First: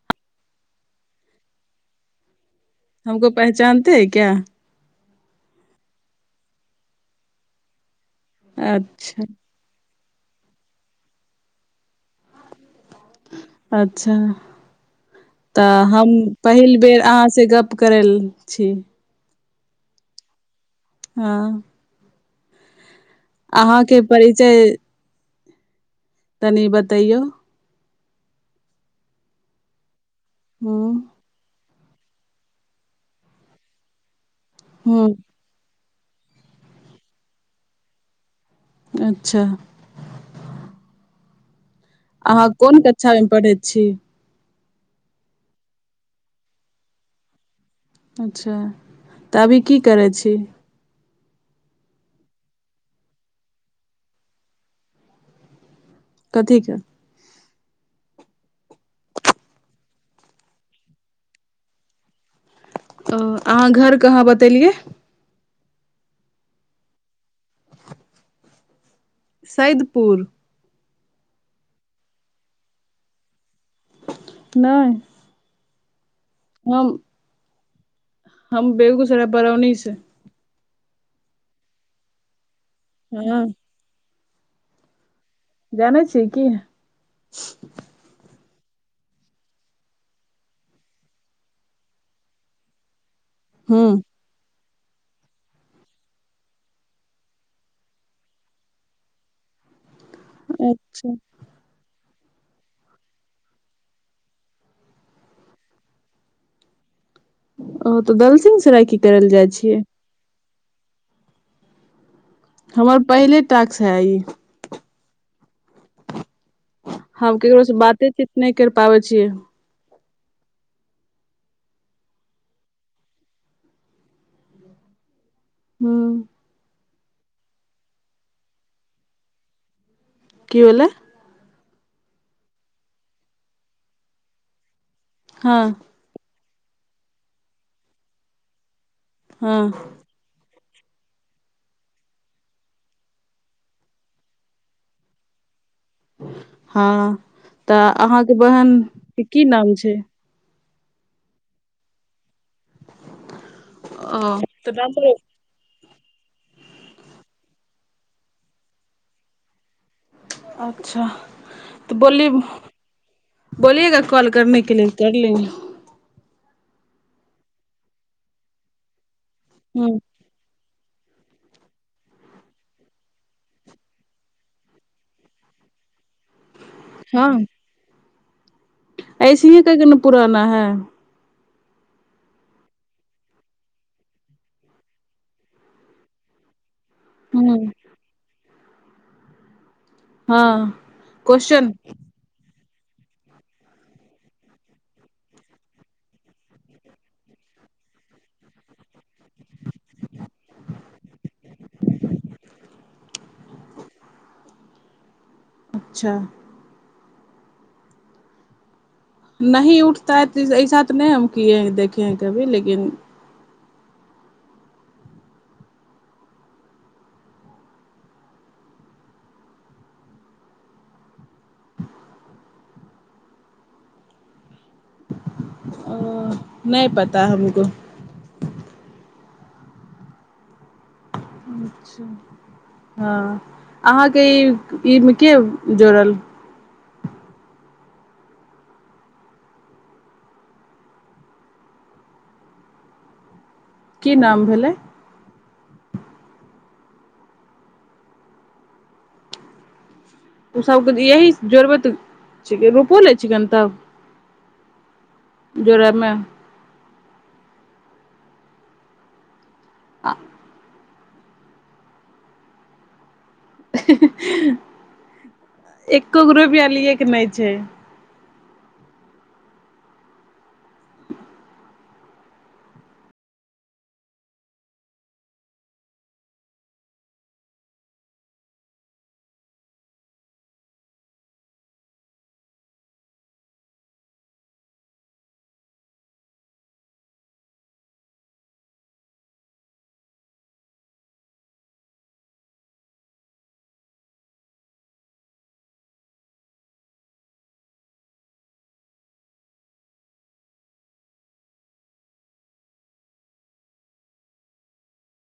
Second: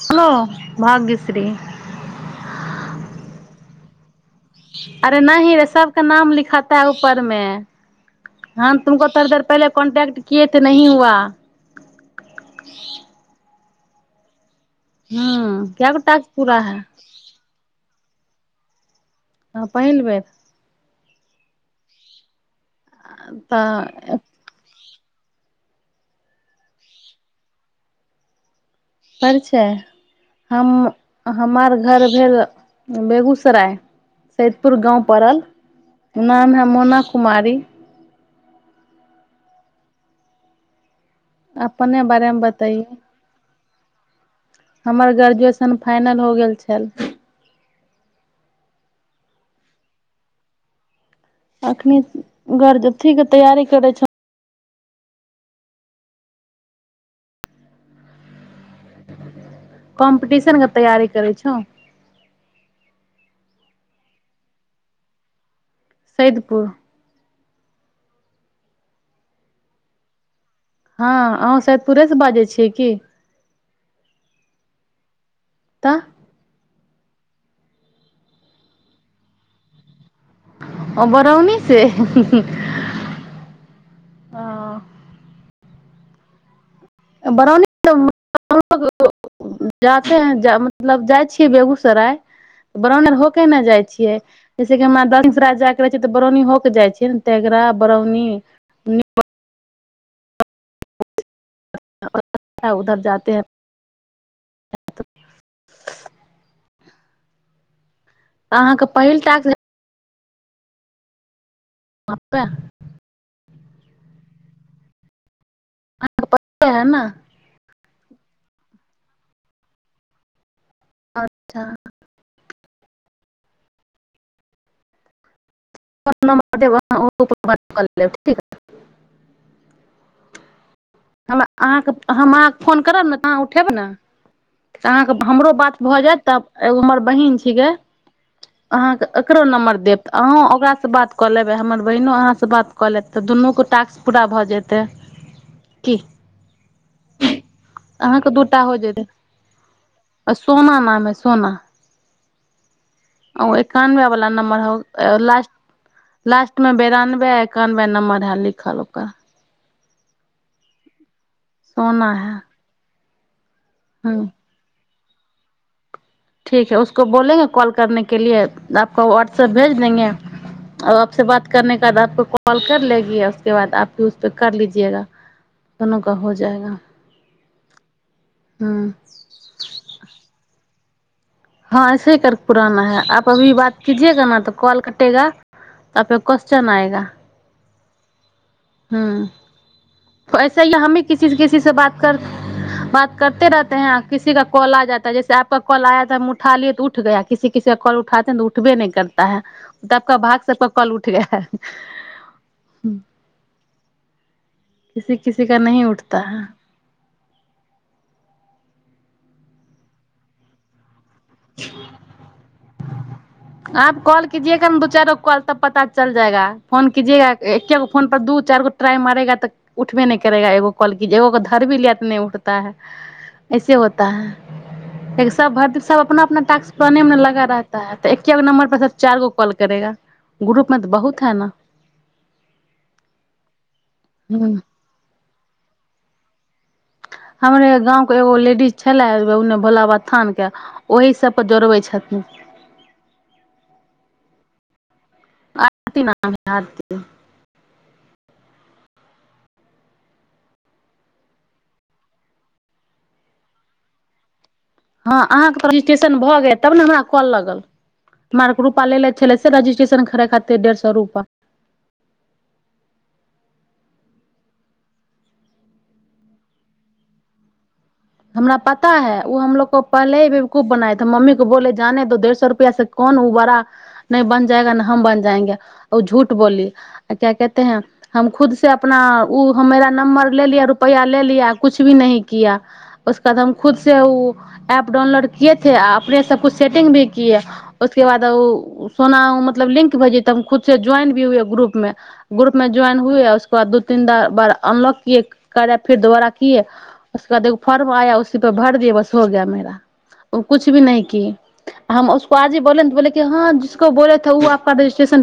hello Bhagyashree हम को पहचानतेै क्या अरे न ही रे सबके नाम लिखता है ऊपर मे ह तुमक अच्छा थोड़ देर पहिले कॉन्टै्ट के तऽ नहि हुआ अच्छा हूँ तऽ कै गो हम टास्क पूरा है पहिल बेर अहाँसँ गप करल छी ह पहिल बेेर हँ अहाँके तऽ परिचय तनी बतैयौ अच्छा हम हूँ हमर घर भेल बेगूसराय सैदपुर गाँव हूँ पड़ल नाम है मोना कुमारी अच्छा अप अहाँ कोन कक्षामे पढ़ैत छी हमर ग्रेजुएशन फाइनल हो गेल छल अच्छा तऽ अभी की करै छी एखनी घर अथीके तैयारी करै छौ कथीेकें कम्पिटिशनके तैयारी करै छौ अ अहाँ घर कहाँ बतेलियै सैदपुर सैदपुर हँ अहाँँ सैदपुरेसँ बाजै छीियै की नहि त हम हम बेगूसराय बरौनी से ओ बड़उनी से हँ ह जानय छी की बरौनी त लोग जाते हैं मतलब जाइ छियै बेगूसराय बरौनी होके केने जाइ हूँ छियै जैसेकि हमरा दनसरा जायके रहै छै तऽ बरौनी होकेऽ जाइ छिय ने तेघड़रा बरौनी अच्छा उधर जाे है हं ओ तऽ दलसिंह अहाँके सराय की पहिल कर ल टास्क जाइ छियै हमर पहिले टास्क है ई है ने हमे ककरोसँ बाते चीत नहि कर पाबै छियै अच्छा हू फोन नम्बर देब ओब ठ की भेलैय अहाँके हम अहाँकेँ फोन करब ने तऽ अहाँ उठेब ने तऽ अहाँके हमरो हँ बात भऽ जायत तब एगो हममर बहन छिके अहाँके एको हँ नमंबर देब अहुँ अहां सँ बात कऽ लेबै हमर बहिनो अहाँसँ बात कऽ लेत तऽ दुनूके टास्क पूरा भऽ जेतै की हँ तऽ अहाँके बहन के की नाम छै सोनाा नाम है सोना ओ एकानबे ओ वाला नम्बर तऽ हो लास्ट लास्टमे बेरानबे एकानबे नम्बर है लिखल ओकर अच्छा तऽ सोना बोलीय है बोलिएगा ह कॉल करने के लिए कर लेन [inaudible] [inaudible] ठीक है उसको बोलेगा कॉल करने के लि आपक वाट स भेज ह देंगे आ आपसँ बात करनेके बाद आपको कॉल कर लेगी उसके बाद आपके उसपे कर लीजियएगा दुोनू का हो जाएगा हँ हम्म ऐसी ही तो दुनू पुराना है हँं ऐसे ह कर पुराना है आप अभी बात कीजियेगा न तऽ कॉल कटेगापके क्वस््चन आएगा हुँ हँ त ऐसा हाँ ह हमे किसी न किसी क्वेश्चन से बात कर बात करते रहते है किसी का कल आ जाता है जैसे आपका कल आय त हम उठा लियै तऽ उठ गया किसी किसी का कल उठातेै तऽ उठबे न करता है तऽपक भाग सेक कल उठ गय है किसी किसी का नहीं अच्छा उठता है नहि उठता ऐसा उतने हम किए ह देखे है कभी लेकिन आप कॉल कीजियेगा ने दू चार गो कॉल तब पता चल जाएगा फोन कजग एकेगो फोन पर दू चार गो ट्राई मारेगा तऽ उठबे नहि करेगा एगो कॉल क एगो को धर भी लिया तऽ नहि उठता है ऐसे होता है सब अ सब अपना अपना टॉक्स नहि पढ़ने मे पता लगा हमको रहता है त एकगो नम्बर पर सब चार गो कॉल करेगा ग्रुप मे तऽ बहुत है न अच्छा हँ अहाँके ई ह ई मे के जुड़ल हमर गाँवके एगो लेडीज छलै ओनै भोलाबाबा स्थानके ओही सभपर जोड़बै छथिन की नाम भेलै आरती नाम है आरती ओ सभके यही जोड़बैत छिकै रुपओ लै छिकै ने तब हँ अहाँके तऽ जोड़यमे रजिस्ट्रेशन भऽ गेल तब ने हमरा कॉल लगल हमरा आर के रूपा लेले छलै रजिस्ट्रेशन आ करै खातिर डेढ़ सौ रू प एकोगो रूपैया लिएके नहि छै हमरा पता है ओ हमलोग को पहले हीकू बनायथे मम्मी को बोले जाने दो डढ़ सौ रुपया से कोन ओ बड़ा न बन जाएगा ने हम बन जाएंगे ओ झूठ बोली आ क्या कहे हैं हम खुद से अपना ओ मेरा नंबर ले लिया रुपया ले लिया कुछ भी नही किया उस के बाद हम खुद से ओ एप डाउनलोड किये थे आ अपने सब कुछ सेटिंग भी किये उसके बाद ओ सोना मतलब लिंक भेजी तब खुद से ज्वाइन भी हुए ग्रुप में ग्रुप में ज्वाइन हुए उसके बाद दू तीन बार अनलॉक किए कार्या फिर दोबारा किए उसके बाद एगो फॉर्म आया उसी पर भर दिय बस हो गय मेरा ओ कुछ भी नही की हम उसको आज ही बोले न तो बोले कि हँ जिसको बोले थे उ आप का रजिस्ट्रेशन